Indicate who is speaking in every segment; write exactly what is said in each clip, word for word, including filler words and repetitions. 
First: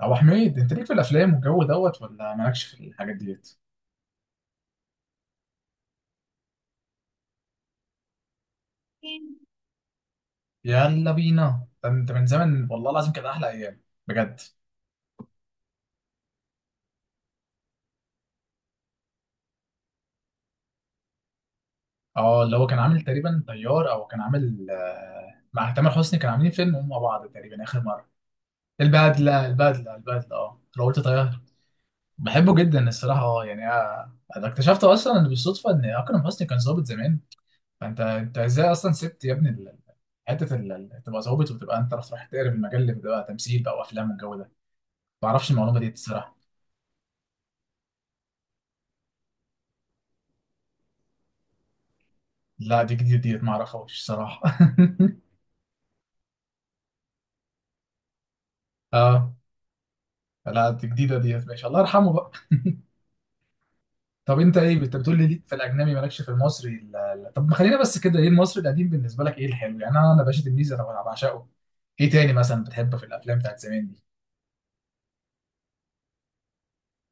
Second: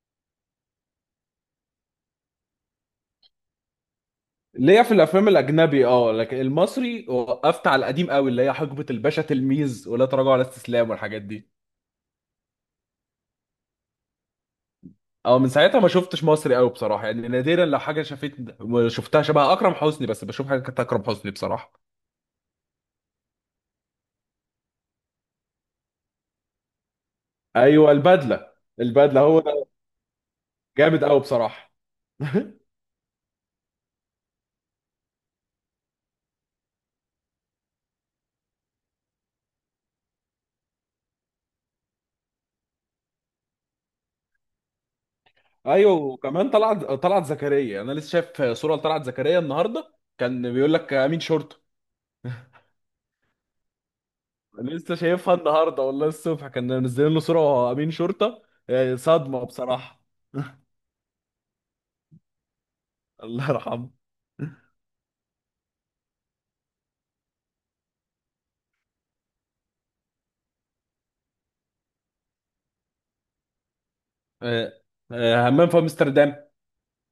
Speaker 1: ابو حميد انت ليك في الافلام والجو دوت ولا مالكش في الحاجات ديت؟
Speaker 2: ليا في الافلام الاجنبي اه، لكن المصري وقفت على القديم قوي اللي هي حقبه الباشا تلميذ ولا تراجع ولا استسلام
Speaker 1: يلا
Speaker 2: والحاجات دي.
Speaker 1: بينا ده انت من زمن، والله العظيم كانت احلى ايام، بجد.
Speaker 2: اه من ساعتها ما شفتش مصري قوي بصراحه، يعني نادرا لو حاجه شفت. شفتها شبه اكرم حسني، بس بشوف حاجه كانت اكرم حسني بصراحه.
Speaker 1: اه اللي هو كان عامل تقريبا طيار، او كان عامل آه، مع تامر حسني كان عاملين فيلم هم مع بعض تقريبا اخر
Speaker 2: ايوه
Speaker 1: مره.
Speaker 2: البدله. البدله هو
Speaker 1: البدله
Speaker 2: ده.
Speaker 1: البدله البدله، اه لو قلت
Speaker 2: جامد قوي
Speaker 1: طيار.
Speaker 2: بصراحه.
Speaker 1: بحبه جدا الصراحه، اه يعني آه، انا اكتشفت اصلا، إن بالصدفه ان اكرم حسني كان ظابط زمان. فانت انت ازاي اصلا سبت يا ابني ال- حته ال- ال- تبقى ظابط وتبقى انت رايح تقرب المجال اللي بتبقى تمثيل بقى وافلام والجو ده؟ ما اعرفش المعلومه دي
Speaker 2: ايوه،
Speaker 1: الصراحه.
Speaker 2: وكمان طلعت طلعت زكريا. انا لسه شايف صوره لطلعت زكريا النهارده كان بيقول لك امين شرطه.
Speaker 1: لا دي جديده ديت، ما اعرفهاش الصراحه.
Speaker 2: لسه شايفها النهارده والله الصبح كان منزلين له صوره وهو امين شرطه. آه،
Speaker 1: اه،
Speaker 2: صدمه بصراحه.
Speaker 1: لا دي جديده ديت، ماشي، الله يرحمه بقى.
Speaker 2: الله يرحمه.
Speaker 1: طب انت ايه، انت بتقول لي ليك في الاجنبي مالكش في المصري، لا لا. طب ما خلينا بس كده، ايه المصري القديم بالنسبه لك، ايه الحلو يعني؟ انا انا باشا تلميذ انا بعشقه. ايه تاني مثلا بتحبه في الافلام بتاعت زمان دي؟
Speaker 2: آه، آه، همام في امستردام.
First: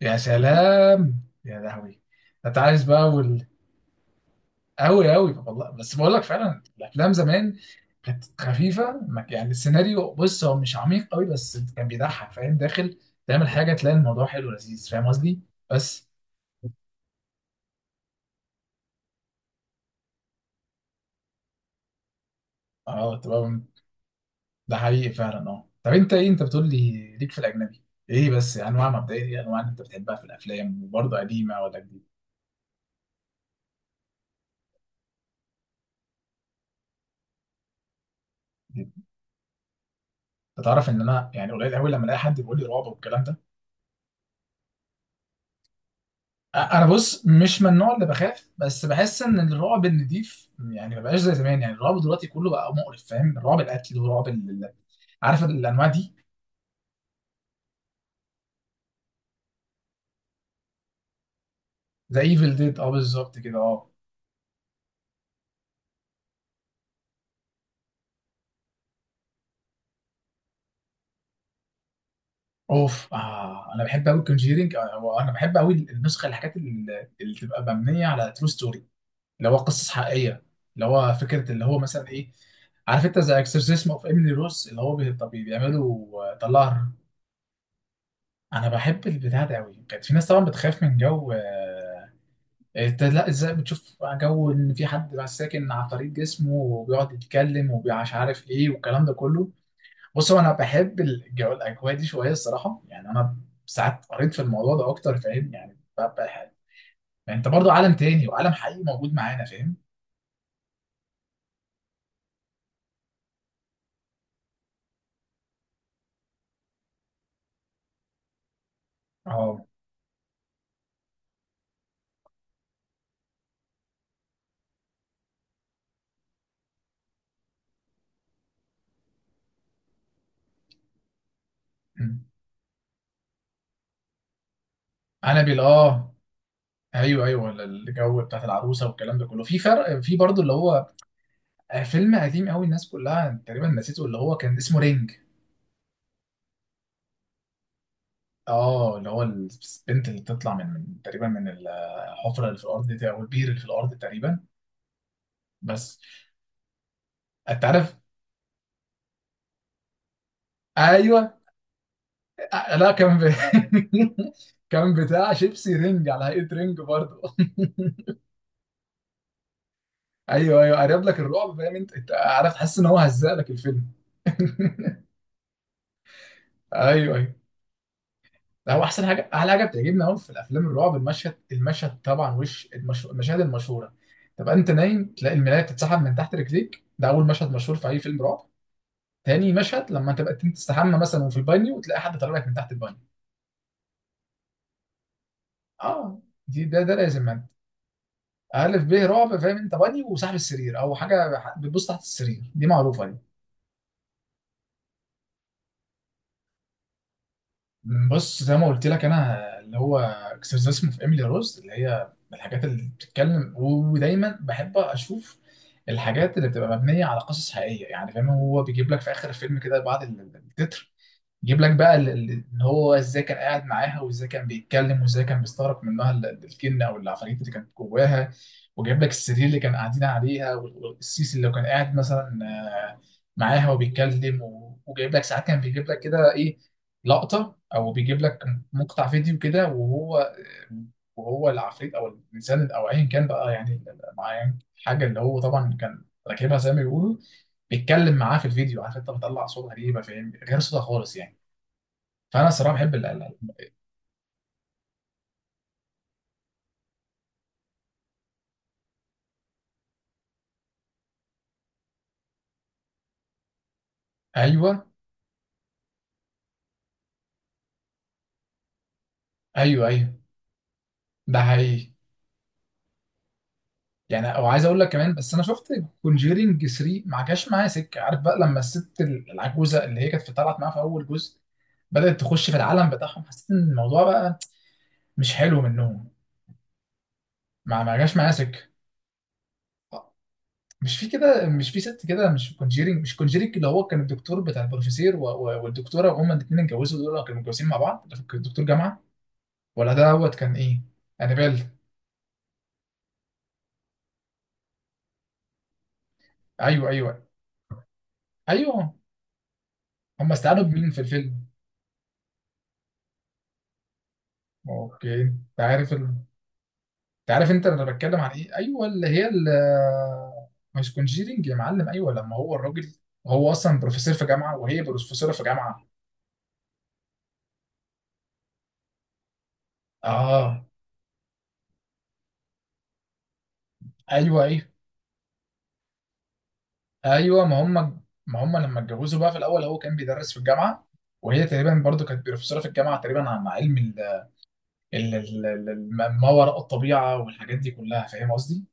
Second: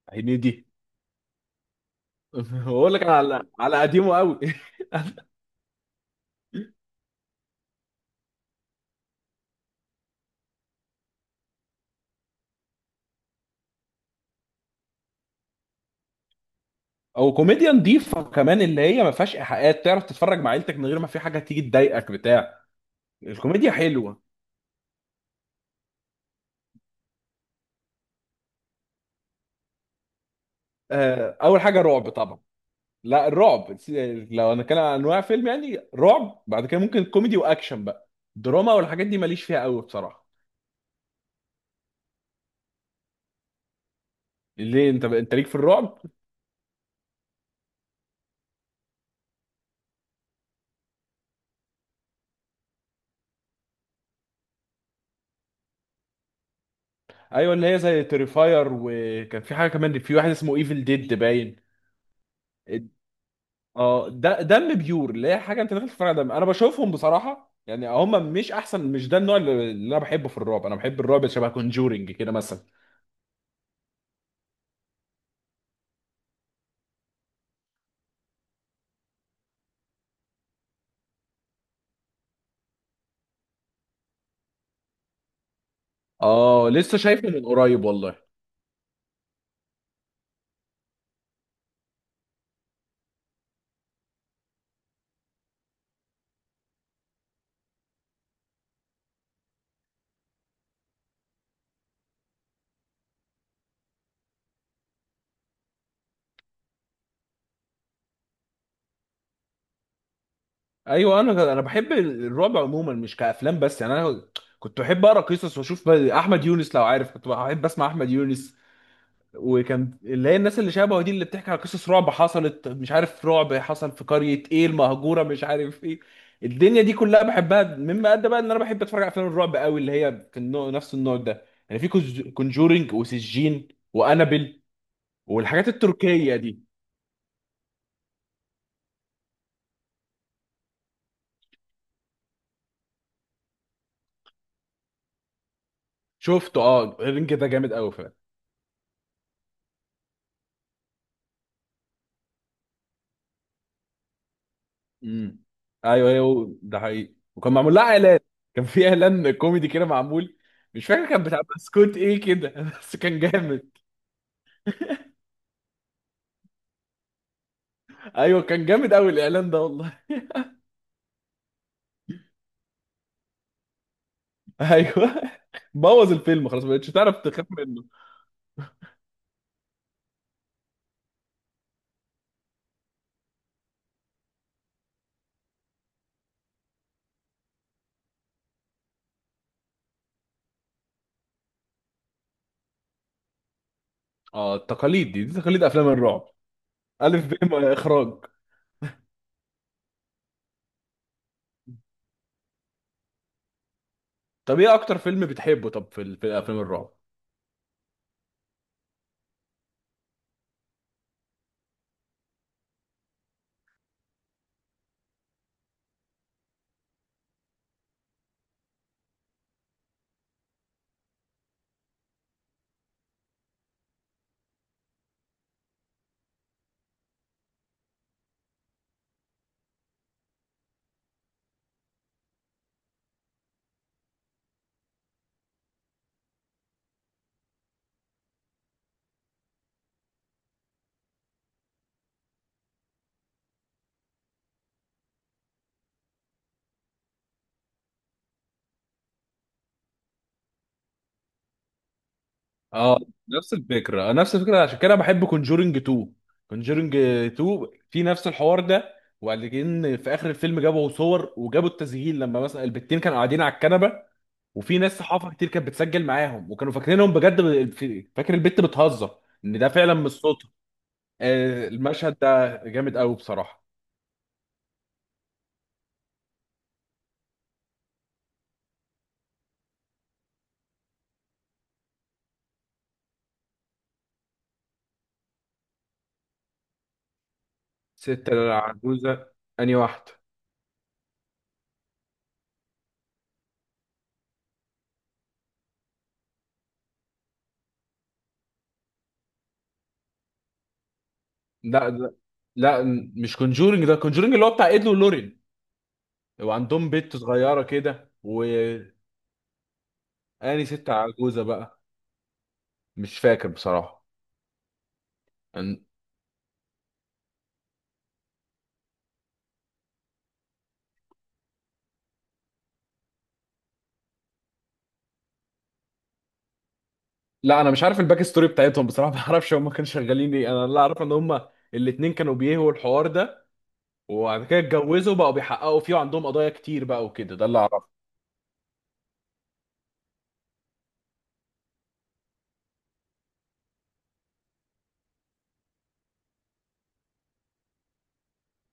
Speaker 1: يا
Speaker 2: هنيدي.
Speaker 1: سلام، يا لهوي. انت عايز
Speaker 2: بقول لك
Speaker 1: بقى.
Speaker 2: على على قديمه قوي.
Speaker 1: قوي قوي والله، بس بقول لك فعلا الافلام زمان كانت خفيفه، ما- يعني السيناريو بص هو مش عميق قوي، بس كان بيضحك، فاهم؟ داخل تعمل حاجه تلاقي الموضوع حلو ولذيذ، فاهم قصدي؟ بس.
Speaker 2: او كوميديا نظيفه كمان، اللي هي ما فيهاش ايحاءات، تعرف تتفرج مع عيلتك من غير ما في حاجه تيجي تضايقك بتاع.
Speaker 1: اه تبقى.
Speaker 2: الكوميديا حلوه.
Speaker 1: ده حقيقي فعلا. اه طب انت ايه، انت بتقول لي ليك في الاجنبي، ايه بس انواع مبدئيه، ايه انواع اللي انت بتحبها في الافلام، وبرضه
Speaker 2: آه،
Speaker 1: قديمه
Speaker 2: اول
Speaker 1: ولا
Speaker 2: حاجه
Speaker 1: جديده؟
Speaker 2: رعب طبعا. لا الرعب س- لو انا كان عن انواع فيلم يعني رعب، بعد كده ممكن كوميدي واكشن بقى. دراما والحاجات دي ماليش فيها قوي بصراحه.
Speaker 1: انت تعرف ان انا يعني قليل قوي لما الاقي حد بيقول لي رعب والكلام ده.
Speaker 2: ليه؟ انت انت ليك في الرعب؟
Speaker 1: انا بص مش من النوع اللي بخاف، بس بحس ان الرعب النضيف يعني ما بقاش زي زمان، يعني الرعب دلوقتي كله بقى مقرف، فاهم؟ رعب القتل ورعب ال... ال- عارف الانواع دي.
Speaker 2: ايوه اللي هي زي تريفاير، وكان في حاجه كمان، في واحد اسمه ايفل ديد باين.
Speaker 1: زي ايفل ديد، اه بالظبط كده اه.
Speaker 2: اه، ده دم بيور، اللي هي حاجه انت داخل تتفرج على دم. انا بشوفهم بصراحه يعني هم مش احسن. مش ده النوع اللي اللي انا بحبه في الرعب. انا بحب الرعب شبه كونجورنج كده مثلا.
Speaker 1: اوف، آه انا بحب قوي كونجيرنج. انا بحب قوي النسخه، الحاجات اللي, اللي تبقى مبنيه على ترو ستوري، اللي هو قصص حقيقيه، اللي هو فكره اللي هو مثلا ايه، عارف انت، زي اكسورسيزم اوف ايميلي روز، اللي هو بي- طب بيعملوا آه،
Speaker 2: اه
Speaker 1: طلعها.
Speaker 2: لسه شايفه من قريب والله.
Speaker 1: انا بحب البتاع ده قوي. كانت في ناس طبعا بتخاف من جو، آه، انت لا، ازاي بتشوف جو ان في حد بقى ساكن على طريق جسمه وبيقعد يتكلم ومش عارف ايه والكلام ده كله؟ بص هو انا بحب الجو، الاجواء دي شويه الصراحه، يعني انا ساعات قريت في الموضوع ده اكتر، فاهم يعني؟ ببقى حاجة. يعني انت برضو عالم تاني، وعالم حقيقي موجود معانا، فاهم؟
Speaker 2: ايوه، انا انا بحب الرعب عموما مش كافلام بس، يعني انا كنت بحب اقرا قصص واشوف بقى- احمد يونس لو عارف. كنت بحب اسمع احمد يونس،
Speaker 1: اه.
Speaker 2: وكان اللي هي الناس اللي شبهه دي اللي بتحكي على قصص رعب حصلت، مش عارف رعب حصل في قرية ايه المهجورة، مش عارف ايه. الدنيا دي كلها بحبها، مما ادى بقى ان انا بحب اتفرج على افلام الرعب قوي، اللي هي كان نوع- نفس النوع ده يعني، في
Speaker 1: أمم.
Speaker 2: كونجورينج وسجين وانابل
Speaker 1: عنابل،
Speaker 2: والحاجات
Speaker 1: اه.
Speaker 2: التركية دي.
Speaker 1: ايوه ايوه، الجو بتاعت العروسه والكلام ده كله. في فرق، في برضو اللي هو فيلم قديم قوي، الناس كلها تقريبا نسيته، اللي هو كان اسمه رينج.
Speaker 2: شفته، اه الرينج ده جامد قوي فعلا.
Speaker 1: اه اللي هو البنت اللي بتطلع من من- تقريبا من الحفره اللي في الارض دي، او البير اللي في الارض تقريبا.
Speaker 2: امم.
Speaker 1: بس.
Speaker 2: ايوه ايوه ده حقيقي، وكان
Speaker 1: انت
Speaker 2: معمول لها
Speaker 1: عارف؟
Speaker 2: اعلان. كان في اعلان كوميدي كده معمول، مش فاكر
Speaker 1: ايوه.
Speaker 2: كان بتاع بسكوت ايه كده
Speaker 1: آه، لا
Speaker 2: بس
Speaker 1: كان
Speaker 2: كان
Speaker 1: ب...
Speaker 2: جامد.
Speaker 1: كان بتاع شيبسي رينج على هيئه رينج برضه.
Speaker 2: ايوه كان جامد قوي الاعلان ده والله.
Speaker 1: ايوه ايوه، قرب لك الرعب، فاهم انت؟ انت عارف تحس ان هو هزق لك الفيلم.
Speaker 2: ايوه. بوظ الفيلم خلاص، ما بقتش
Speaker 1: ايوه
Speaker 2: تعرف
Speaker 1: ايوه.
Speaker 2: تخاف منه.
Speaker 1: ده هو احسن حاجه، احلى حاجه بتعجبني قوي في الافلام الرعب، المشهد المشهد طبعا، وش المش... المشاهد المشهوره، تبقى انت نايم تلاقي الملايه بتتسحب من تحت رجليك، ده اول مشهد مشهور في اي فيلم رعب. تاني مشهد، لما تبقى انت تستحمى مثلا وفي البانيو وتلاقي حد طالع لك من تحت البانيو.
Speaker 2: اه التقاليد دي، دي تقاليد افلام
Speaker 1: اه.
Speaker 2: الرعب.
Speaker 1: دي ده ده
Speaker 2: الف
Speaker 1: لازم
Speaker 2: ب
Speaker 1: انت،
Speaker 2: م- اخراج.
Speaker 1: الف ب رعب، فاهم انت؟ بانيو، وصاحب السرير او حاجه ح- بتبص تحت السرير، دي معروفه دي.
Speaker 2: طب ايه اكتر فيلم بتحبه؟ طب في, ال- في افلام الرعب؟
Speaker 1: بص زي ما قلت لك، انا اللي هو اكسرسيس اسمه في ايميلي روز، اللي هي من الحاجات اللي بتتكلم، ودايما بحب اشوف الحاجات اللي بتبقى مبنيه على قصص حقيقيه، يعني فاهم؟ هو بيجيب لك في اخر الفيلم كده، بعد ال- التتر، يجيب لك بقى ال- ال- ان هو ازاي كان قاعد معاها، وازاي كان بيتكلم، وازاي كان بيستغرق منها ال- ال- الجن او العفاريت اللي كانت جواها. وجايب لك السرير اللي كان قاعدين عليها، وال- والسيسي اللي كان قاعد مثلا آه، معاها وبيتكلم، و- وجايب لك ساعات كان بيجيب لك كده ايه، لقطة، او بيجيب لك مقطع فيديو كده، وهو وهو العفريت او الانسان او ايا كان بقى، يعني معين حاجة، اللي هو طبعا كان راكبها زي ما بيقولوا، بيتكلم معاه في الفيديو. عارف انت بتطلع صوت غريبة، فاهم؟ غير صوتها خالص يعني. فانا الصراحه بحب
Speaker 2: اه،
Speaker 1: القلقل.
Speaker 2: نفس الفكره، نفس الفكره. عشان كده بحب كونجورنج اتنين. كونجورنج اتنين في نفس الحوار ده، وبعدين في اخر الفيلم جابوا صور وجابوا التسجيل لما مثلا البتين كانوا قاعدين على الكنبه، وفي
Speaker 1: ايوه
Speaker 2: ناس صحافه كتير كانت بتسجل معاهم وكانوا فاكرينهم بجد، ب- في- فاكر البت بتهزر ان ده
Speaker 1: ايوه
Speaker 2: فعلا مش
Speaker 1: ايوه.
Speaker 2: صوت.
Speaker 1: ده
Speaker 2: آه،
Speaker 1: حقيقي.
Speaker 2: المشهد ده جامد قوي بصراحة.
Speaker 1: يعني، او عايز اقول لك كمان بس، انا شفت كونجيرينج تلاتة، ما جاش معايا سكه. عارف بقى لما الست ال- العجوزه اللي هي كانت في- طلعت معاها في اول جزء، بدات تخش في العالم بتاعهم، حسيت ان الموضوع بقى مش حلو منهم. ما ما جاش
Speaker 2: ست
Speaker 1: معايا سكه.
Speaker 2: العجوزة؟ أنهي واحدة؟
Speaker 1: مش في كده، مش في ست كده، مش في كونجيرينج، مش كونجيرينج اللي هو كان الدكتور بتاع البروفيسير و- و- والدكتوره، وهما الاثنين اتجوزوا، دول كانوا متجوزين مع بعض، ده كان دكتور جامعه، ولا ده دوت كان ايه، انابيل؟
Speaker 2: لا ده، لا، م- مش كونجورنج، ده كونجورنج اللي هو بتاع إيد ولورين،
Speaker 1: ايوه
Speaker 2: وعندهم بنت
Speaker 1: ايوه
Speaker 2: صغيرة كده وأني.
Speaker 1: ايوه. هم استعانوا بمين
Speaker 2: ست
Speaker 1: في
Speaker 2: عجوزة
Speaker 1: الفيلم؟
Speaker 2: بقى، مش فاكر بصراحة.
Speaker 1: اوكي، انت
Speaker 2: أن-
Speaker 1: عارف ال... انت عارف انت انا بتكلم عن ايه؟ ايوه، اللي هي ال... مش كونجيرنج يا معلم، ايوه، لما هو الراجل، هو اصلا بروفيسور في جامعه، وهي بروفيسوره في جامعه.
Speaker 2: لا، أنا مش عارف الباك ستوري بتاعتهم بصراحة. ما أعرفش هما كانوا شغالين إيه.
Speaker 1: اه.
Speaker 2: أنا اللي أعرف إن هما الاتنين كانوا بيهوا الحوار ده،
Speaker 1: ايوه
Speaker 2: وبعد كده
Speaker 1: ايوه
Speaker 2: اتجوزوا، بقوا بيحققوا فيه وعندهم قضايا كتير بقى وكده،
Speaker 1: ايوه.
Speaker 2: ده اللي
Speaker 1: ما
Speaker 2: أعرفه.
Speaker 1: هم ما هم لما اتجوزوا بقى، في الاول هو كان بيدرس في الجامعه، وهي تقريبا برضو كانت بروفيسوره في الجامعه تقريبا، عن علم ال... ال... ال... ال... الم- ما وراء الطبيعه والحاجات دي كلها، فاهم قصدي؟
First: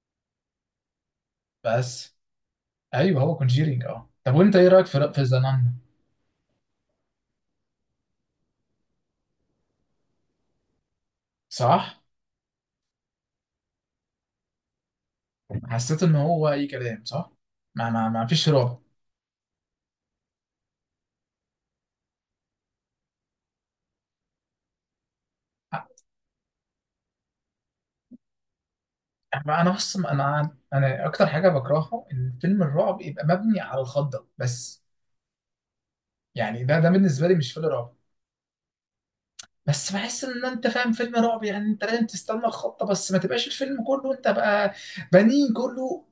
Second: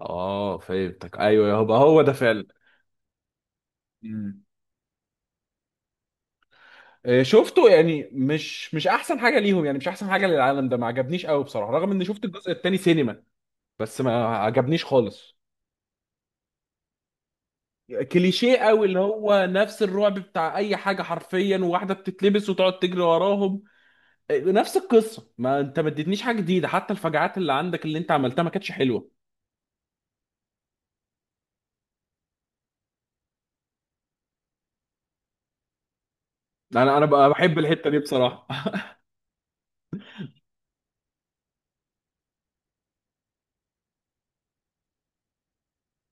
Speaker 2: آه فهمتك، أيوه يبقى هو ده
Speaker 1: بس.
Speaker 2: فعلا.
Speaker 1: ايوه هو كونجيرنج، اه. طب
Speaker 2: مم.
Speaker 1: وانت ايه رايك في في ذا نان؟
Speaker 2: آه، شفته يعني، مش مش احسن حاجه ليهم، يعني مش احسن حاجه للعالم ده. ما عجبنيش قوي بصراحه، رغم
Speaker 1: صح.
Speaker 2: اني شفت الجزء الثاني سينما، بس ما عجبنيش خالص.
Speaker 1: حسيت ان هو اي كلام، صح، ما ما ما فيش
Speaker 2: كليشيه
Speaker 1: رعب.
Speaker 2: قوي، اللي هو نفس الرعب بتاع اي حاجه حرفيا، وواحده بتتلبس وتقعد تجري وراهم. آه، نفس القصه، ما انت ما اديتنيش حاجه جديده، حتى الفجعات اللي عندك اللي انت عملتها ما كانتش حلوه.
Speaker 1: أما انا بص، انا انا اكتر حاجه بكرهها ان فيلم الرعب يبقى مبني على الخضه بس، يعني ده ده
Speaker 2: انا انا
Speaker 1: بالنسبه
Speaker 2: بقى
Speaker 1: لي مش
Speaker 2: بحب
Speaker 1: فيلم
Speaker 2: الحته
Speaker 1: رعب.
Speaker 2: دي بصراحه.
Speaker 1: بس بحس ان انت، فاهم فيلم رعب يعني؟ انت لازم تستنى الخضه، بس ما تبقاش الفيلم كله انت بقى بنين كله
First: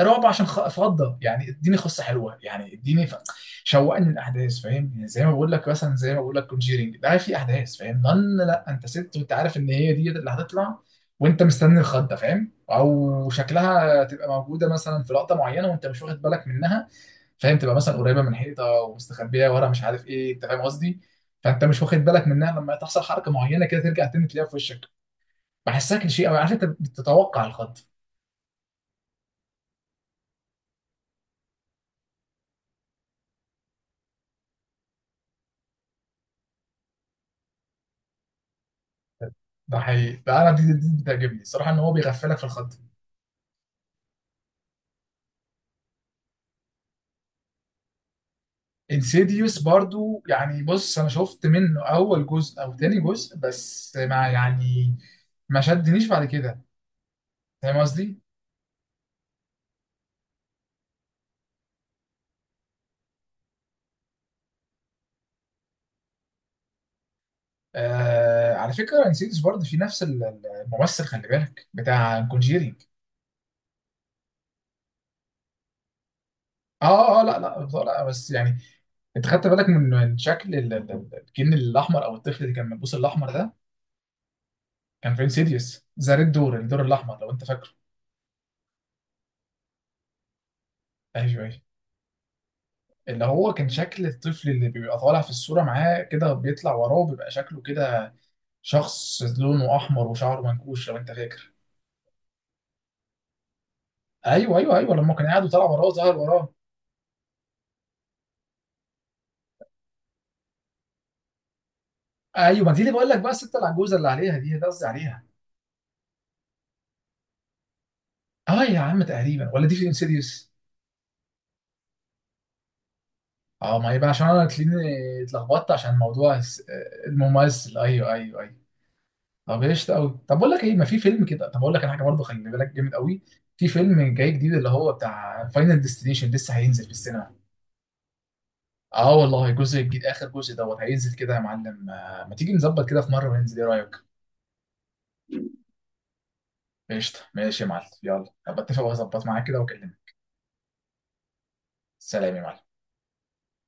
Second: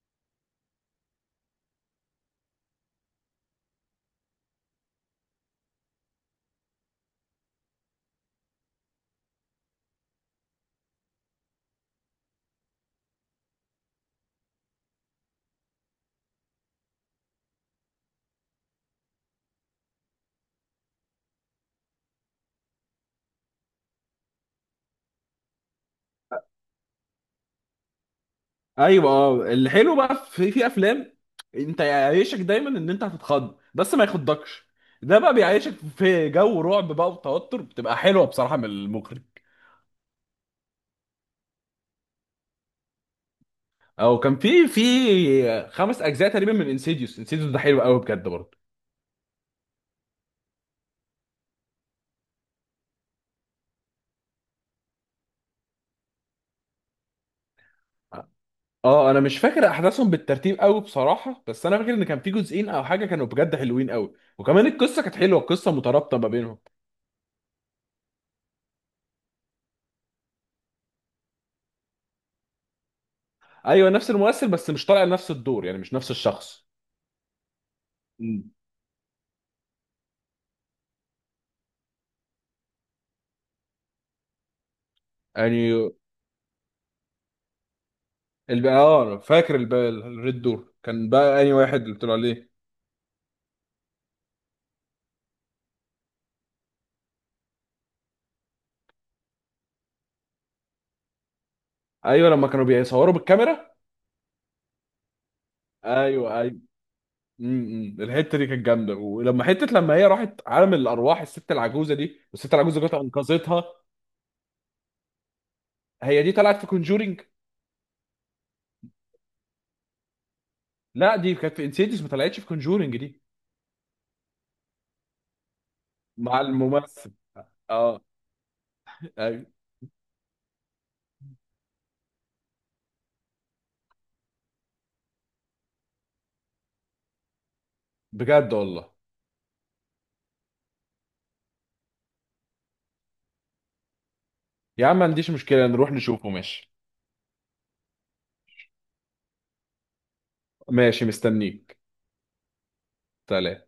Speaker 1: رعب عشان خ- فضه. يعني اديني قصه حلوه، يعني اديني ف... شوقني الاحداث، فاهم يعني؟ زي ما بقول لك مثلا، زي ما بقول لك كونجيرنج ده، في احداث، فاهم؟ ضن، لا انت ست وانت عارف ان هي دي اللي هتطلع، وانت مستني الخضه، فاهم؟ او شكلها تبقى موجوده مثلا في لقطه معينه وانت مش واخد بالك منها، فاهم؟ تبقى مثلا قريبه من حيطه ومستخبيه ورا مش عارف ايه، انت فاهم قصدي؟ فانت مش واخد بالك منها، لما تحصل حركه معينه كده ترجع تاني تلاقيها في وشك. بحسها كليشيه قوي، عارف انت بتتوقع الخط.
Speaker 2: ايوه، اه، الحلو بقى في في افلام، انت يعيشك دايما ان انت هتتخض بس ما يخضكش. ده بقى بيعيشك في جو رعب بقى وتوتر، بتبقى حلوه بصراحه من المخرج.
Speaker 1: ده حقيقي، ده انا دي دي دي بتعجبني الصراحه، ان هو بيغفلك في الخط.
Speaker 2: او كان في في خمس اجزاء تقريبا من انسيديوس. انسيديوس ده حلو قوي بجد برضه.
Speaker 1: انسيديوس برضو، يعني بص انا شفت منه اول جزء او تاني جزء بس، ما يعني، ما شدنيش بعد كده، فاهم قصدي؟
Speaker 2: اه انا مش فاكر احداثهم بالترتيب قوي بصراحه، بس انا فاكر ان كان في جزئين او حاجه كانوا بجد حلوين قوي، وكمان القصه كانت حلوه، القصه مترابطه ما بينهم.
Speaker 1: آه على فكره، انسيديوس برضو في نفس ال- ال- الممثل، خلي بالك، بتاع كونجيري.
Speaker 2: ايوه نفس الممثل، بس مش طالع نفس الدور، يعني مش نفس الشخص.
Speaker 1: اه اه لا لا بصراحة لا، بس
Speaker 2: مم.
Speaker 1: يعني، انت خدت بالك من من شكل ال- ال- ال- الجن الاحمر، او الطفل اللي كان ملبوس الاحمر ده؟ كان في انسيديوس
Speaker 2: يعني
Speaker 1: ذا ريد دور، الدور الاحمر، لو انت فاكره.
Speaker 2: الب... اه فاكر الب... الريد دور كان بقى
Speaker 1: ايوه
Speaker 2: انهي
Speaker 1: ايوه.
Speaker 2: واحد اللي طلع عليه؟
Speaker 1: اللي هو كان شكل الطفل اللي بيبقى طالع في الصوره معاه كده، بيطلع وراه بيبقى شكله كده، شخص لونه احمر وشعره منكوش، لو انت فاكر.
Speaker 2: ايوه لما كانوا بيصوروا بالكاميرا.
Speaker 1: ايوه ايوه ايوه لما كان قاعد وطلع وراه، ظهر
Speaker 2: ايوه
Speaker 1: وراه.
Speaker 2: ايوه. امم الحته دي كانت جامده، ولما حته لما هي راحت عالم الارواح الست العجوزه دي، والست
Speaker 1: ايوه ما دي
Speaker 2: العجوزه
Speaker 1: اللي
Speaker 2: جت
Speaker 1: بقول لك بقى، الست
Speaker 2: انقذتها.
Speaker 1: العجوزه اللي عليها دي، ده قصدي عليها.
Speaker 2: هي دي طلعت في كونجورينج؟
Speaker 1: اه يا عم تقريبا، ولا دي في انسيديوس؟
Speaker 2: لا دي كانت في انسيديوس، ما طلعتش في كونجورينج دي.
Speaker 1: اه، ما يبقى عشان انا تلاقيني اتلخبطت، عشان موضوع
Speaker 2: مع
Speaker 1: الس-
Speaker 2: الممثل.
Speaker 1: الممثل.
Speaker 2: اه.
Speaker 1: ايوه ايوه ايوه.
Speaker 2: أيوة.
Speaker 1: طب ايش قوي، طب بقول لك ايه، ما في فيلم كده، طب اقول لك انا حاجه برضه خلي بالك، جامد قوي، في فيلم جاي جديد اللي هو بتاع فاينل ديستنيشن، لسه هينزل في السينما.
Speaker 2: بجد والله؟
Speaker 1: اه والله، الجزء الجديد، اخر جزء دوت هينزل كده يا معلم. آه، ما تيجي نظبط كده في مره وننزل، ايه رايك؟
Speaker 2: يا عم ما عنديش مشكله، نروح نشوفه ماشي.
Speaker 1: قشطه، ماشي يا معلم، يلا، ابقى اتفق واظبط معاك كده واكلمك.
Speaker 2: ماشي مستنيك.
Speaker 1: سلام يا معلم.
Speaker 2: سلام.